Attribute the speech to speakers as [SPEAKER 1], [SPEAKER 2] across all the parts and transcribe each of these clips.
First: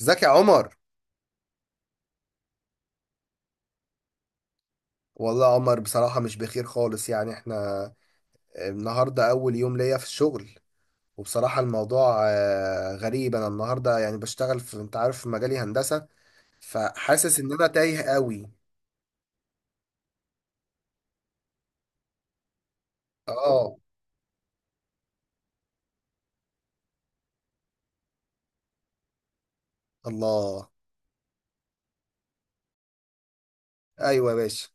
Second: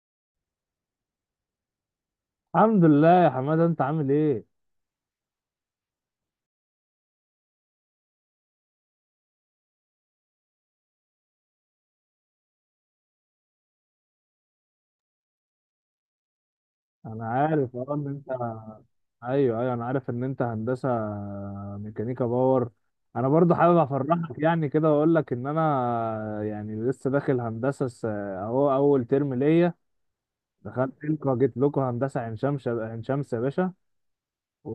[SPEAKER 1] ازيك يا عمر؟
[SPEAKER 2] الحمد لله يا حماده، انت عامل ايه؟
[SPEAKER 1] والله يا عمر بصراحة مش بخير خالص، يعني احنا النهاردة أول يوم ليا في الشغل. وبصراحة الموضوع غريب. أنا النهاردة يعني بشتغل في، أنت عارف، في مجالي هندسة،
[SPEAKER 2] انا
[SPEAKER 1] فحاسس إن أنا
[SPEAKER 2] عارف
[SPEAKER 1] تايه
[SPEAKER 2] ان انت،
[SPEAKER 1] قوي.
[SPEAKER 2] ايوه ايوه، انا عارف ان انت هندسه ميكانيكا باور. انا برضو
[SPEAKER 1] آه
[SPEAKER 2] حابب افرحك يعني كده واقول لك ان انا يعني لسه داخل هندسه، اهو اول ترم ليا.
[SPEAKER 1] الله.
[SPEAKER 2] دخلت لكم، جيت لكم هندسه عين شمس، عين شمس يا باشا.
[SPEAKER 1] أيوة يا باشا.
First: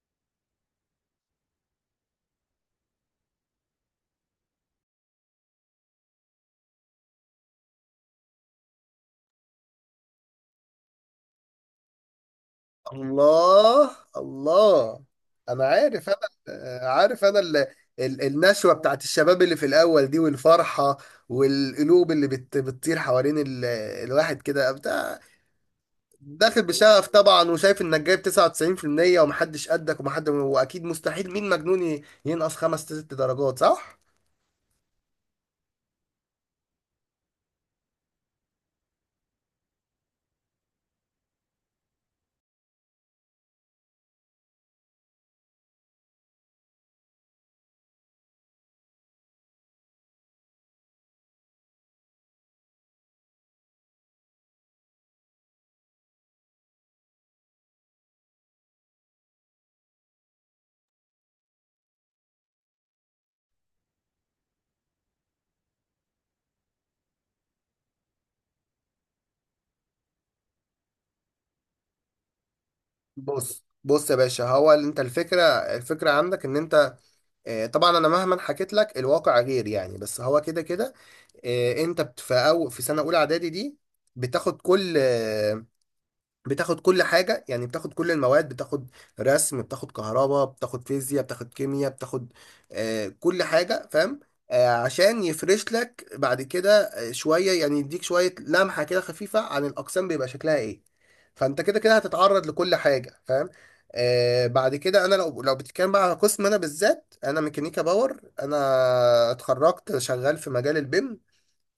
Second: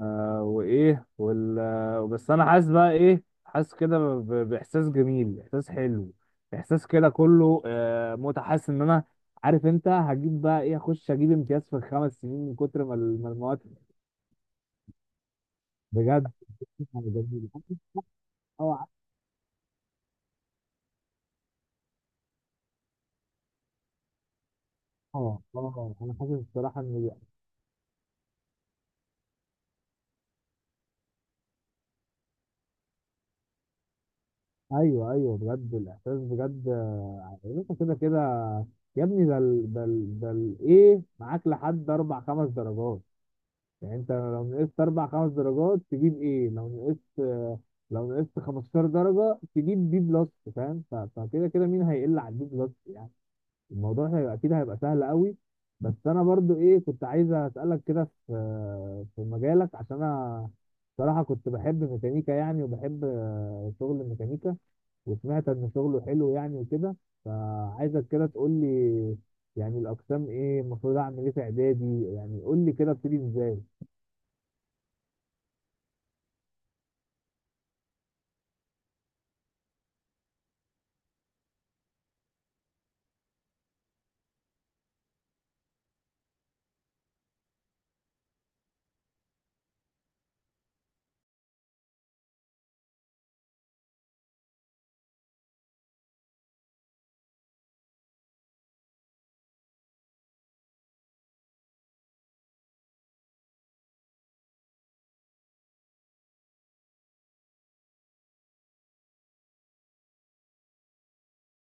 [SPEAKER 2] آه وايه وال آه، بس انا حاسس بقى ايه، حاسس كده باحساس جميل، احساس حلو، احساس كده كله متعه، حاسس ان انا عارف انت هجيب بقى ايه، اخش اجيب امتياز في 5 سنين من كتر ما ما المواد.
[SPEAKER 1] الله الله. أنا عارف.
[SPEAKER 2] بجد،
[SPEAKER 1] أنا
[SPEAKER 2] يعني
[SPEAKER 1] عارف أنا
[SPEAKER 2] جميل.
[SPEAKER 1] النشوة
[SPEAKER 2] اه
[SPEAKER 1] بتاعت الشباب اللي في الأول دي والفرحة، والقلوب اللي بتطير حوالين الواحد كده.
[SPEAKER 2] اه اه، انا حاسس
[SPEAKER 1] داخل
[SPEAKER 2] الصراحه
[SPEAKER 1] بشغف
[SPEAKER 2] ان،
[SPEAKER 1] طبعا، وشايف انك جايب 99% ومحدش قدك ومحد، واكيد مستحيل مين مجنون ينقص خمس ست درجات، صح؟
[SPEAKER 2] ايوه ايوه بجد الاحساس بجد. انت كده كده، يا ابني، ايه معاك لحد اربع خمس درجات. يعني انت لو نقصت اربع خمس درجات تجيب ايه؟ لو نقصت 15 درجة تجيب بي بلس. فاهم؟ فكده كده مين هيقل على البي بلس يعني؟ الموضوع هيبقى اكيد، هيبقى سهل قوي. بس انا برضو ايه، كنت عايز اسالك كده في مجالك، عشان انا صراحة كنت بحب ميكانيكا يعني، وبحب شغل الميكانيكا، وسمعت ان شغله حلو يعني وكده. فعايزك كده تقول لي يعني الاقسام ايه، المفروض اعمل ايه في اعدادي؟ يعني قول لي كده ابتدي ازاي.
[SPEAKER 1] بص يا باشا، هو اللي انت الفكره عندك ان انت، طبعا انا مهما حكيت لك الواقع غير، يعني بس هو كده كده. انت في أو في سنه اولى اعدادي دي بتاخد كل بتاخد كل حاجة، يعني بتاخد كل المواد، بتاخد رسم، بتاخد كهرباء، بتاخد فيزياء، بتاخد كيمياء، بتاخد كل حاجة، فاهم؟ عشان يفرش لك بعد كده شوية، يعني يديك شوية لمحة كده خفيفة عن الأقسام بيبقى شكلها إيه. فأنت كده كده هتتعرض لكل حاجة، فاهم؟ بعد كده أنا، لو بتتكلم بقى على قسم، أنا بالذات أنا ميكانيكا باور، أنا اتخرجت شغال في مجال البيم.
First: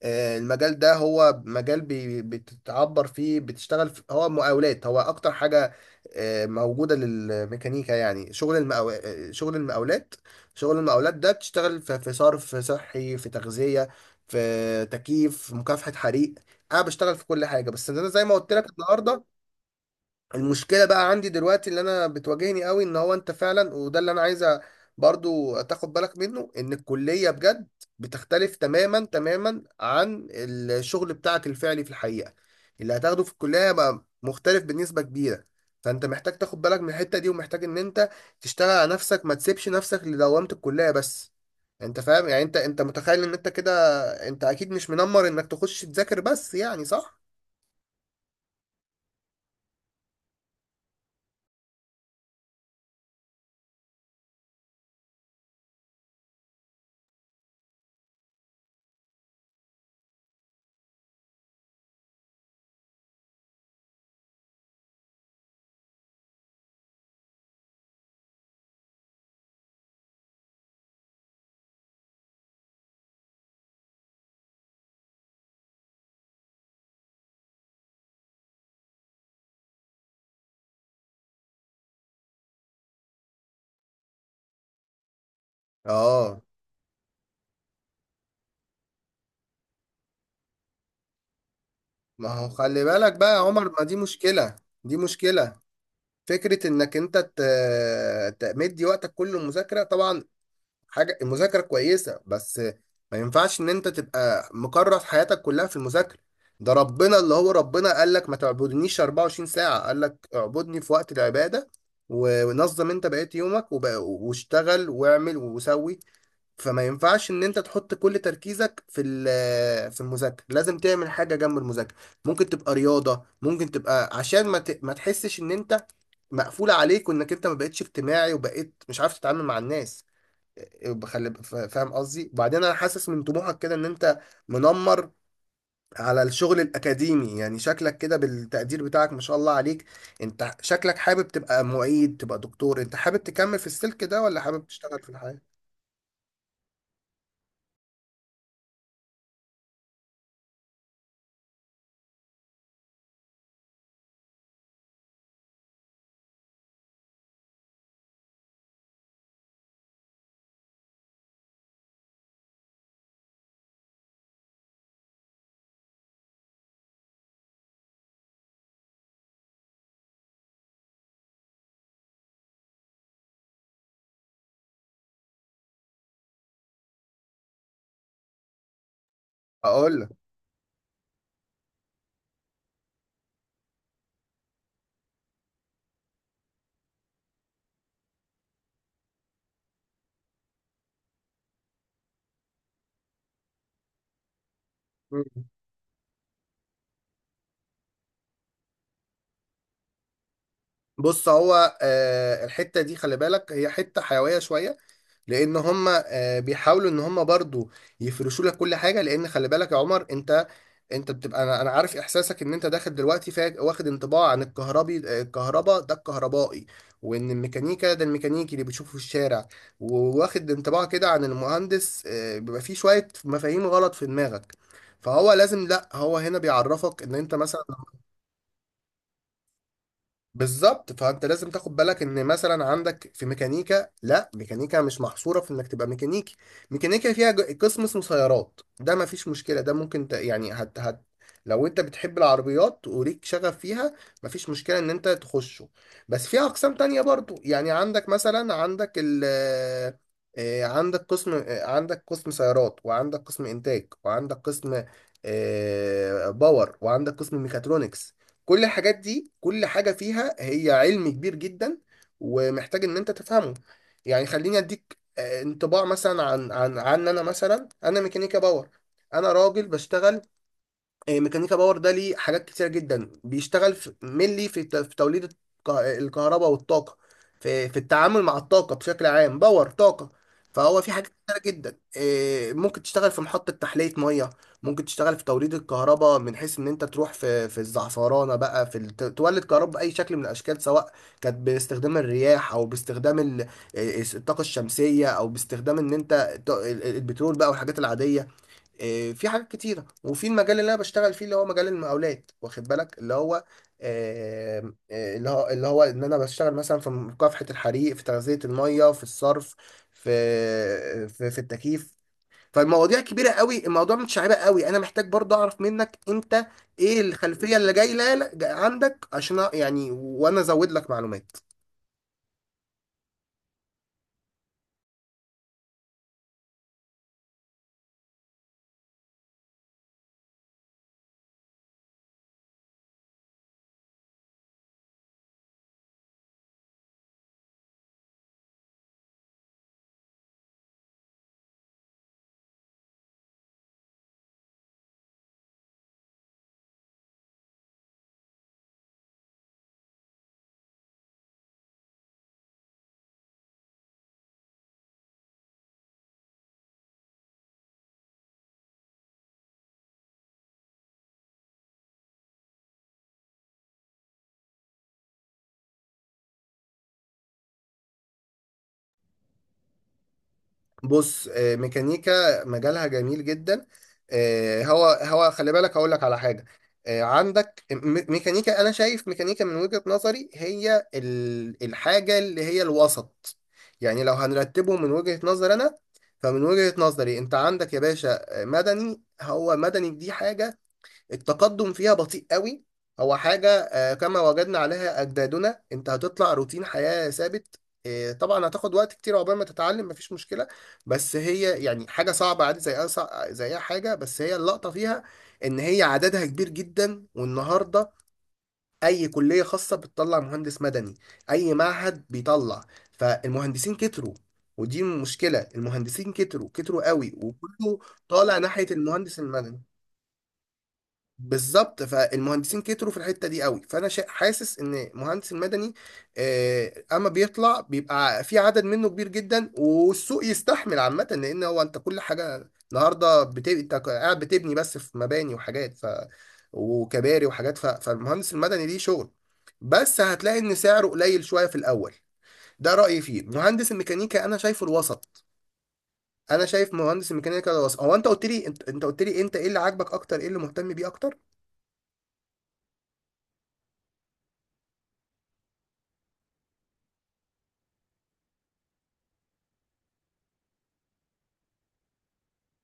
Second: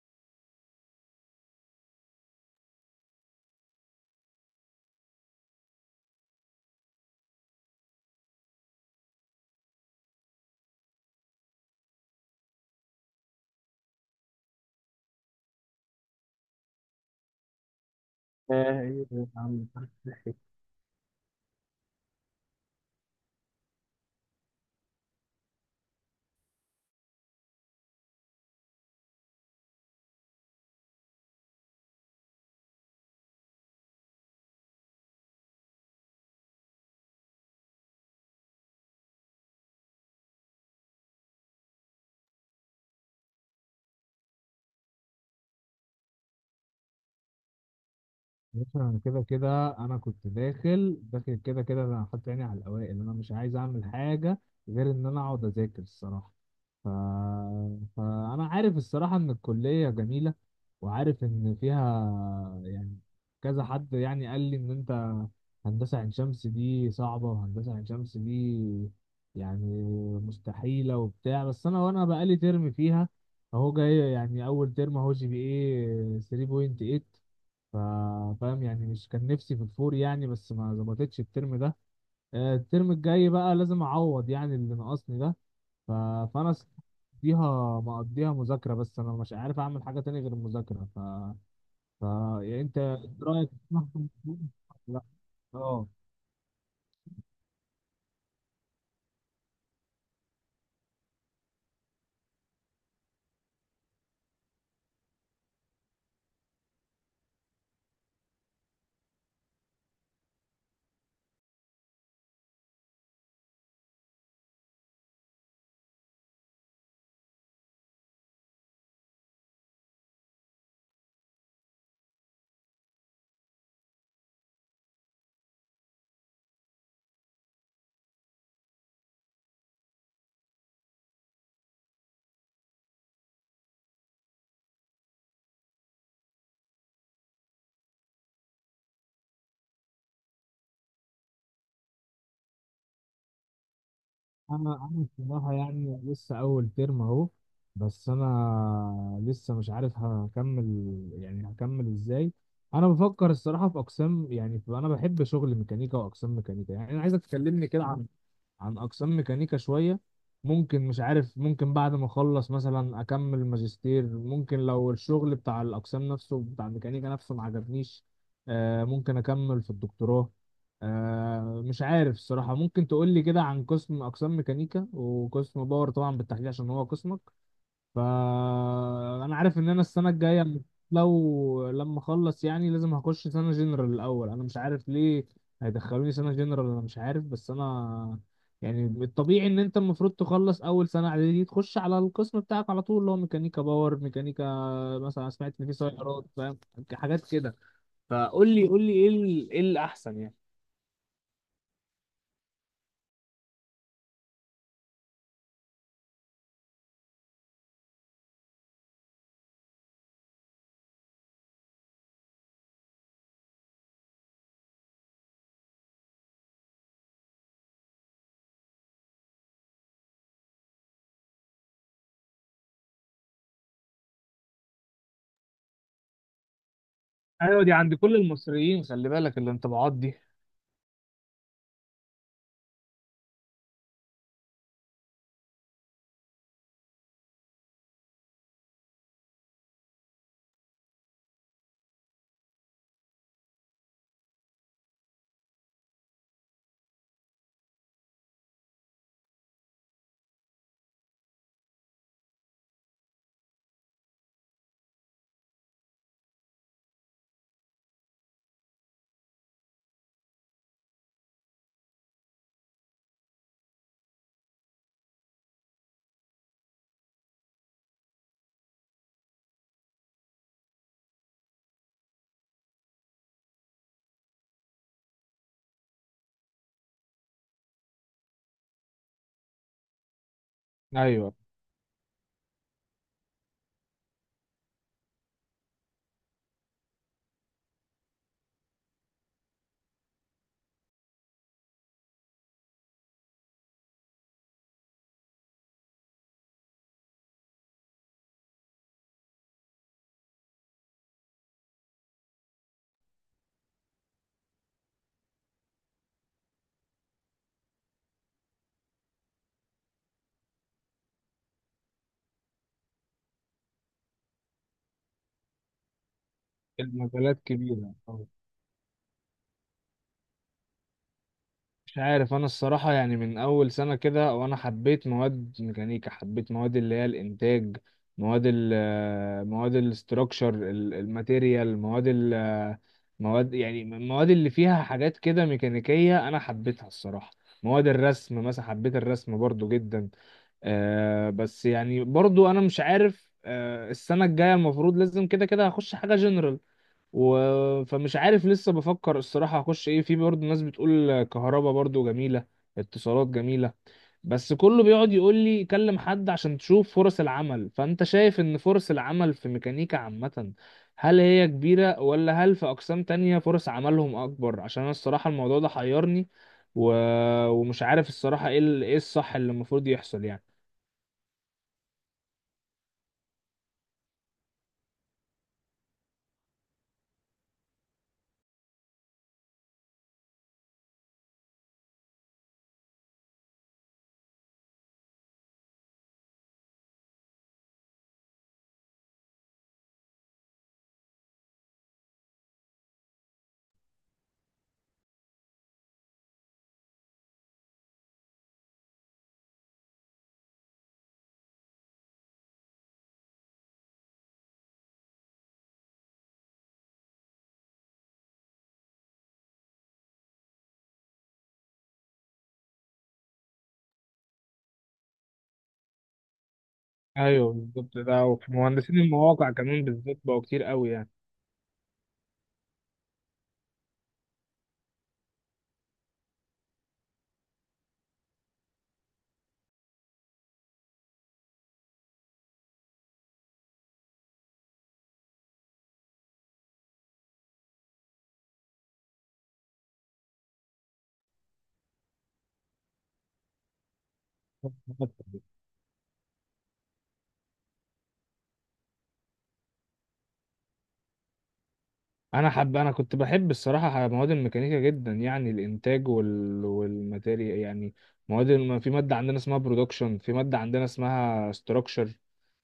[SPEAKER 1] المجال ده هو مجال بتتعبر فيه، بتشتغل في، هو مقاولات، هو اكتر حاجة موجودة للميكانيكا. يعني شغل المقاو... آه، شغل المقاولات ده بتشتغل في، في صرف صحي، في تغذية، في تكييف، في مكافحة حريق. انا بشتغل في كل حاجة. بس انا زي ما قلت لك
[SPEAKER 2] ايه يا
[SPEAKER 1] النهاردة،
[SPEAKER 2] عم؟
[SPEAKER 1] المشكله بقى عندي دلوقتي اللي انا بتواجهني قوي، ان هو انت فعلا، وده اللي انا عايزه برضو تاخد بالك منه، ان الكليه بجد بتختلف تماما تماما عن الشغل بتاعك الفعلي في الحقيقه. اللي هتاخده في الكليه هيبقى مختلف بنسبه كبيره، فانت محتاج تاخد بالك من الحته دي، ومحتاج ان انت تشتغل على نفسك، ما تسيبش نفسك لدوامه الكليه بس. انت فاهم يعني، انت متخيل ان انت كده، انت اكيد مش منمر انك تخش تذاكر بس، يعني صح؟
[SPEAKER 2] بص، انا كده كده انا كنت داخل كده كده انا حاطط عيني على الاوائل، انا مش عايز اعمل حاجه غير ان انا اقعد اذاكر الصراحه. ف... فانا عارف الصراحه ان الكليه جميله، وعارف ان فيها يعني كذا حد يعني قال لي ان انت هندسه عين شمس دي صعبه، وهندسه عين شمس دي يعني مستحيله وبتاع. بس انا، وانا بقالي ترم فيها، اهو جاي يعني اول ترم، اهو جي بي ايه 3.8. فاهم يعني؟ مش كان نفسي في الفور يعني، بس ما ظبطتش الترم ده. الترم الجاي بقى لازم اعوض يعني اللي ناقصني ده. ف-
[SPEAKER 1] اه.
[SPEAKER 2] فانا مقضيها مقضيها مذاكرة، بس انا مش عارف اعمل حاجة تاني غير المذاكرة. ف...
[SPEAKER 1] ما هو
[SPEAKER 2] يعني انت،
[SPEAKER 1] خلي بالك بقى يا
[SPEAKER 2] رأيك
[SPEAKER 1] عمر، ما
[SPEAKER 2] تسمح
[SPEAKER 1] دي
[SPEAKER 2] بالموضوع؟
[SPEAKER 1] مشكلة، دي
[SPEAKER 2] لا.
[SPEAKER 1] مشكلة.
[SPEAKER 2] اه.
[SPEAKER 1] فكرة انك انت تمدي وقتك كله مذاكرة، طبعا حاجة المذاكرة كويسة، بس ما ينفعش ان انت تبقى مكرس حياتك كلها في المذاكرة. ده ربنا، اللي هو ربنا قال لك ما تعبدنيش 24 ساعة، قال لك اعبدني في وقت العبادة، ونظم انت بقيت يومك واشتغل واعمل وسوي. فما ينفعش ان انت تحط كل تركيزك في في المذاكره، لازم تعمل حاجه جنب المذاكره. ممكن تبقى رياضه، ممكن تبقى عشان ما ما تحسش ان انت مقفول عليك، وانك انت ما بقتش اجتماعي، وبقيت مش عارف تتعامل مع الناس. بخلي، فاهم قصدي؟ وبعدين انا حاسس من طموحك كده ان انت منمر على الشغل الاكاديمي، يعني شكلك كده بالتقدير بتاعك ما شاء الله عليك. انت شكلك حابب تبقى معيد، تبقى دكتور، انت حابب تكمل في السلك ده، ولا حابب
[SPEAKER 2] انا
[SPEAKER 1] تشتغل
[SPEAKER 2] انا
[SPEAKER 1] في الحياه؟
[SPEAKER 2] بصراحه يعني لسه اول ترم اهو، بس انا لسه مش عارف هكمل، يعني هكمل ازاي. انا بفكر الصراحه في اقسام يعني، انا بحب شغل ميكانيكا واقسام ميكانيكا، يعني انا عايزك تكلمني كده عن اقسام ميكانيكا شويه. ممكن، مش عارف، ممكن بعد ما اخلص مثلا اكمل ماجستير، ممكن لو الشغل بتاع الاقسام نفسه، بتاع الميكانيكا نفسه ما عجبنيش، ممكن اكمل في الدكتوراه. مش عارف الصراحه، ممكن تقول لي كده عن قسم، اقسام ميكانيكا وقسم باور طبعا بالتحديد عشان هو قسمك. فانا عارف ان انا
[SPEAKER 1] اقول
[SPEAKER 2] السنه الجايه، لما اخلص يعني، لازم هخش سنه جنرال الاول، انا مش عارف ليه هيدخلوني سنه جنرال، انا مش عارف، بس انا يعني الطبيعي ان انت المفروض تخلص اول سنه اعدادي تخش على القسم بتاعك على طول اللي هو ميكانيكا باور، ميكانيكا
[SPEAKER 1] لك،
[SPEAKER 2] مثلا، سمعت ان في سيارات، فاهم، حاجات كده. فقول لي، قول لي ايه الاحسن يعني؟
[SPEAKER 1] بص، هو الحتة دي خلي بالك هي حتة حيوية شوية، لأن هم بيحاولوا إن هم برضو يفرشوا لك كل حاجة. لأن خلي بالك يا عمر، أنت بتبقى، أنا عارف إحساسك، إن أنت داخل دلوقتي، واخد انطباع عن الكهربي، الكهرباء ده الكهربائي، وإن الميكانيكا ده الميكانيكي اللي بتشوفه في الشارع. وواخد انطباع كده عن المهندس، بيبقى فيه شوية مفاهيم غلط في دماغك، فهو لازم، لا هو هنا بيعرفك ان انت مثلا،
[SPEAKER 2] ايوه، دي عند كل المصريين، خلي بالك الانطباعات دي.
[SPEAKER 1] بالظبط. فانت لازم تاخد بالك ان مثلا عندك في ميكانيكا، لا ميكانيكا مش محصوره في انك تبقى ميكانيكي. ميكانيكا فيها قسم اسمه سيارات، ده ما فيش مشكله، ده ممكن ت... يعني هت... هت... لو انت بتحب العربيات وليك شغف فيها، ما فيش مشكله ان انت تخشه. بس في اقسام تانية برضو، يعني عندك مثلا، عندك قسم، عندك قسم سيارات، وعندك قسم انتاج، وعندك قسم باور، وعندك قسم ميكاترونكس. كل الحاجات دي، كل حاجة فيها هي علم كبير جدا، ومحتاج ان انت تفهمه. يعني خليني اديك انطباع مثلا عن عن انا، مثلا انا ميكانيكا باور، انا راجل بشتغل ميكانيكا باور. ده ليه حاجات كتيرة جدا، بيشتغل في ملي، في في توليد الكهرباء والطاقة، في في التعامل مع الطاقة بشكل عام، باور طاقة. فهو في حاجات
[SPEAKER 2] ايوه،
[SPEAKER 1] كتيرة جدا، ممكن تشتغل في محطة تحلية مية، ممكن تشتغل في توليد الكهرباء، من حيث ان انت تروح في، في الزعفرانة بقى، في تولد كهرباء بأي شكل من الأشكال، سواء كانت باستخدام الرياح، أو باستخدام الطاقة الشمسية، أو باستخدام ان انت البترول بقى والحاجات العادية. في حاجات كتيرة. وفي المجال اللي أنا بشتغل فيه، اللي هو مجال المقاولات، واخد بالك، اللي هو اللي هو، اللي هو إن أنا بشتغل مثلا في مكافحة الحريق، في تغذية المية، في الصرف، في التكييف. فالمواضيع كبيرة قوي، الموضوع متشعبة قوي. أنا محتاج برضه أعرف منك أنت إيه
[SPEAKER 2] المجالات
[SPEAKER 1] الخلفية اللي
[SPEAKER 2] كبيرة.
[SPEAKER 1] جاية عندك، عشان يعني وأنا أزود لك معلومات.
[SPEAKER 2] مش عارف انا الصراحة يعني من اول سنة كده وانا حبيت مواد ميكانيكا، حبيت مواد اللي هي الانتاج، مواد ال مواد الاستراكشر، الماتيريال، مواد، يعني المواد اللي فيها حاجات كده ميكانيكية انا حبيتها الصراحة. مواد الرسم مثلا، حبيت الرسم برضو جدا. بس يعني برضو انا مش عارف، السنة الجاية المفروض لازم كده كده هخش حاجة جنرال. فمش عارف، لسه بفكر الصراحة هخش ايه. في برضه ناس بتقول كهربا برضه جميلة، اتصالات جميلة. بس كله بيقعد يقول لي كلم حد عشان تشوف فرص العمل. فانت شايف ان فرص العمل في ميكانيكا عامة، هل هي كبيرة، ولا هل في اقسام تانية فرص عملهم اكبر؟ عشان انا الصراحة الموضوع ده حيرني، و... ومش عارف الصراحة ايه الصح اللي المفروض يحصل يعني.
[SPEAKER 1] بص، ميكانيكا مجالها جميل جدا. هو، هو خلي بالك هقول لك على حاجه، عندك ميكانيكا. انا شايف ميكانيكا من وجهه نظري هي الحاجه اللي هي الوسط. يعني لو هنرتبه من وجهه نظر انا، فمن وجهه نظري انت عندك يا باشا مدني. هو مدني دي حاجه التقدم فيها بطيء قوي. هو حاجة كما وجدنا عليها أجدادنا، أنت هتطلع روتين حياة ثابت. طبعا هتاخد وقت كتير عقبال ما تتعلم، مفيش مشكلة، بس هي يعني حاجة صعبة عادي، زي زي أي حاجة. بس هي اللقطة فيها إن هي عددها كبير جدا. والنهاردة أي كلية خاصة بتطلع مهندس مدني، أي معهد بيطلع، فالمهندسين كتروا. ودي مشكلة، المهندسين كتروا، كتروا قوي،
[SPEAKER 2] ايوه
[SPEAKER 1] وكله
[SPEAKER 2] بالظبط ده،
[SPEAKER 1] طالع
[SPEAKER 2] وفي
[SPEAKER 1] ناحية
[SPEAKER 2] مهندسين
[SPEAKER 1] المهندس
[SPEAKER 2] المواقع
[SPEAKER 1] المدني.
[SPEAKER 2] كمان بالذات بقوا كتير قوي يعني.
[SPEAKER 1] بالظبط، فالمهندسين كتروا في الحته دي قوي. فانا حاسس ان مهندس المدني اما بيطلع بيبقى في عدد منه كبير جدا. والسوق يستحمل عامه، لان هو انت كل حاجه النهارده انت قاعد بتبني بس، في مباني وحاجات، وكباري وحاجات، فالمهندس المدني ليه شغل، بس هتلاقي ان سعره قليل شويه في الاول. ده رايي فيه. مهندس الميكانيكا انا شايفه الوسط. انا شايف مهندس الميكانيكا ده الوسط. هو انت قلت لي انت، ايه اللي عاجبك اكتر، ايه اللي مهتم بيه اكتر؟
[SPEAKER 2] انا كنت بحب الصراحه مواد الميكانيكا جدا، يعني الانتاج والماتيريال يعني. في ماده عندنا اسمها برودكشن، في ماده عندنا اسمها ستراكشر.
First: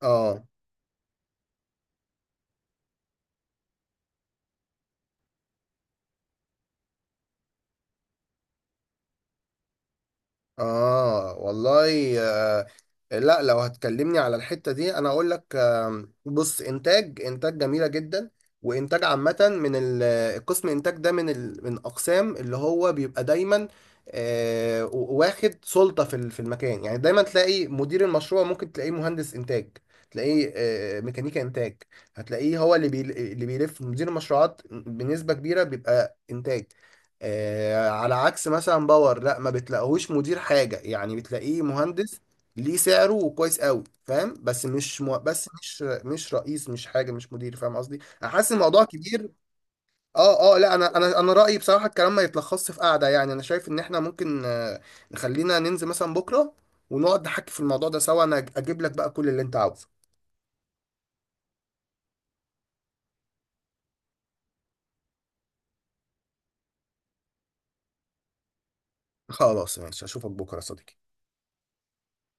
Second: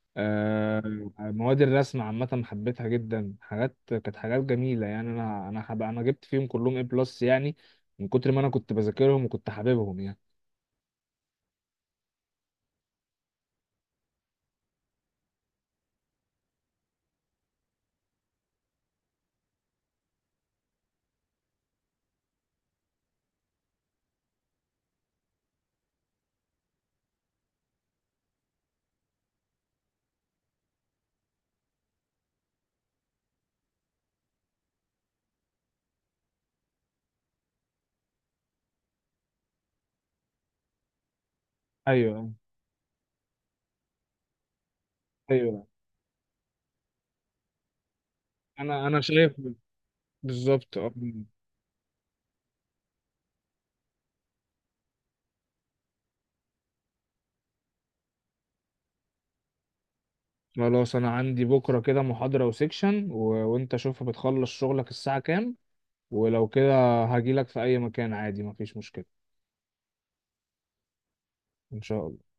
[SPEAKER 1] اه
[SPEAKER 2] آه... مواد الرسم عامه حبيتها جدا، حاجات كانت حاجات جميله يعني. انا جبت فيهم كلهم اي بلس يعني، من كتر ما انا كنت بذاكرهم وكنت حاببهم يعني.
[SPEAKER 1] اه. والله لا، لو هتكلمني على الحتة دي انا اقول لك، بص، انتاج، انتاج جميلة جدا، وانتاج عامة. من ال- القسم انتاج ده من ال من اقسام اللي هو بيبقى دايما واخد سلطة في في المكان، يعني دايما تلاقي مدير المشروع ممكن تلاقيه مهندس انتاج، تلاقيه ميكانيكا انتاج. هتلاقيه هو اللي بيلف مدير المشروعات بنسبة كبيرة بيبقى انتاج. على عكس مثلا باور، لا، ما بتلاقيهوش مدير حاجة، يعني بتلاقيه مهندس،
[SPEAKER 2] ايوه
[SPEAKER 1] ليه سعره وكويس قوي، فاهم؟ بس مش بس
[SPEAKER 2] ايوه،
[SPEAKER 1] مش رئيس، مش حاجة، مش مدير، فاهم قصدي؟ انا حاسس الموضوع
[SPEAKER 2] انا
[SPEAKER 1] كبير.
[SPEAKER 2] شايف.
[SPEAKER 1] اه اه. لا،
[SPEAKER 2] بالظبط.
[SPEAKER 1] انا رأيي بصراحة الكلام ما يتلخصش في قعدة. يعني انا شايف ان احنا ممكن نخلينا ننزل مثلا بكرة، ونقعد نحكي في الموضوع ده سوا، انا اجيب لك بقى كل اللي انت عاوزه.
[SPEAKER 2] خلاص، انا عندي بكره كده محاضره وسيكشن، وانت شوف بتخلص شغلك الساعه كام، ولو كده هجيلك في اي مكان عادي، مفيش مشكلة.
[SPEAKER 1] خلاص ماشي، اشوفك بكرة يا صديقي.
[SPEAKER 2] ان شاء الله.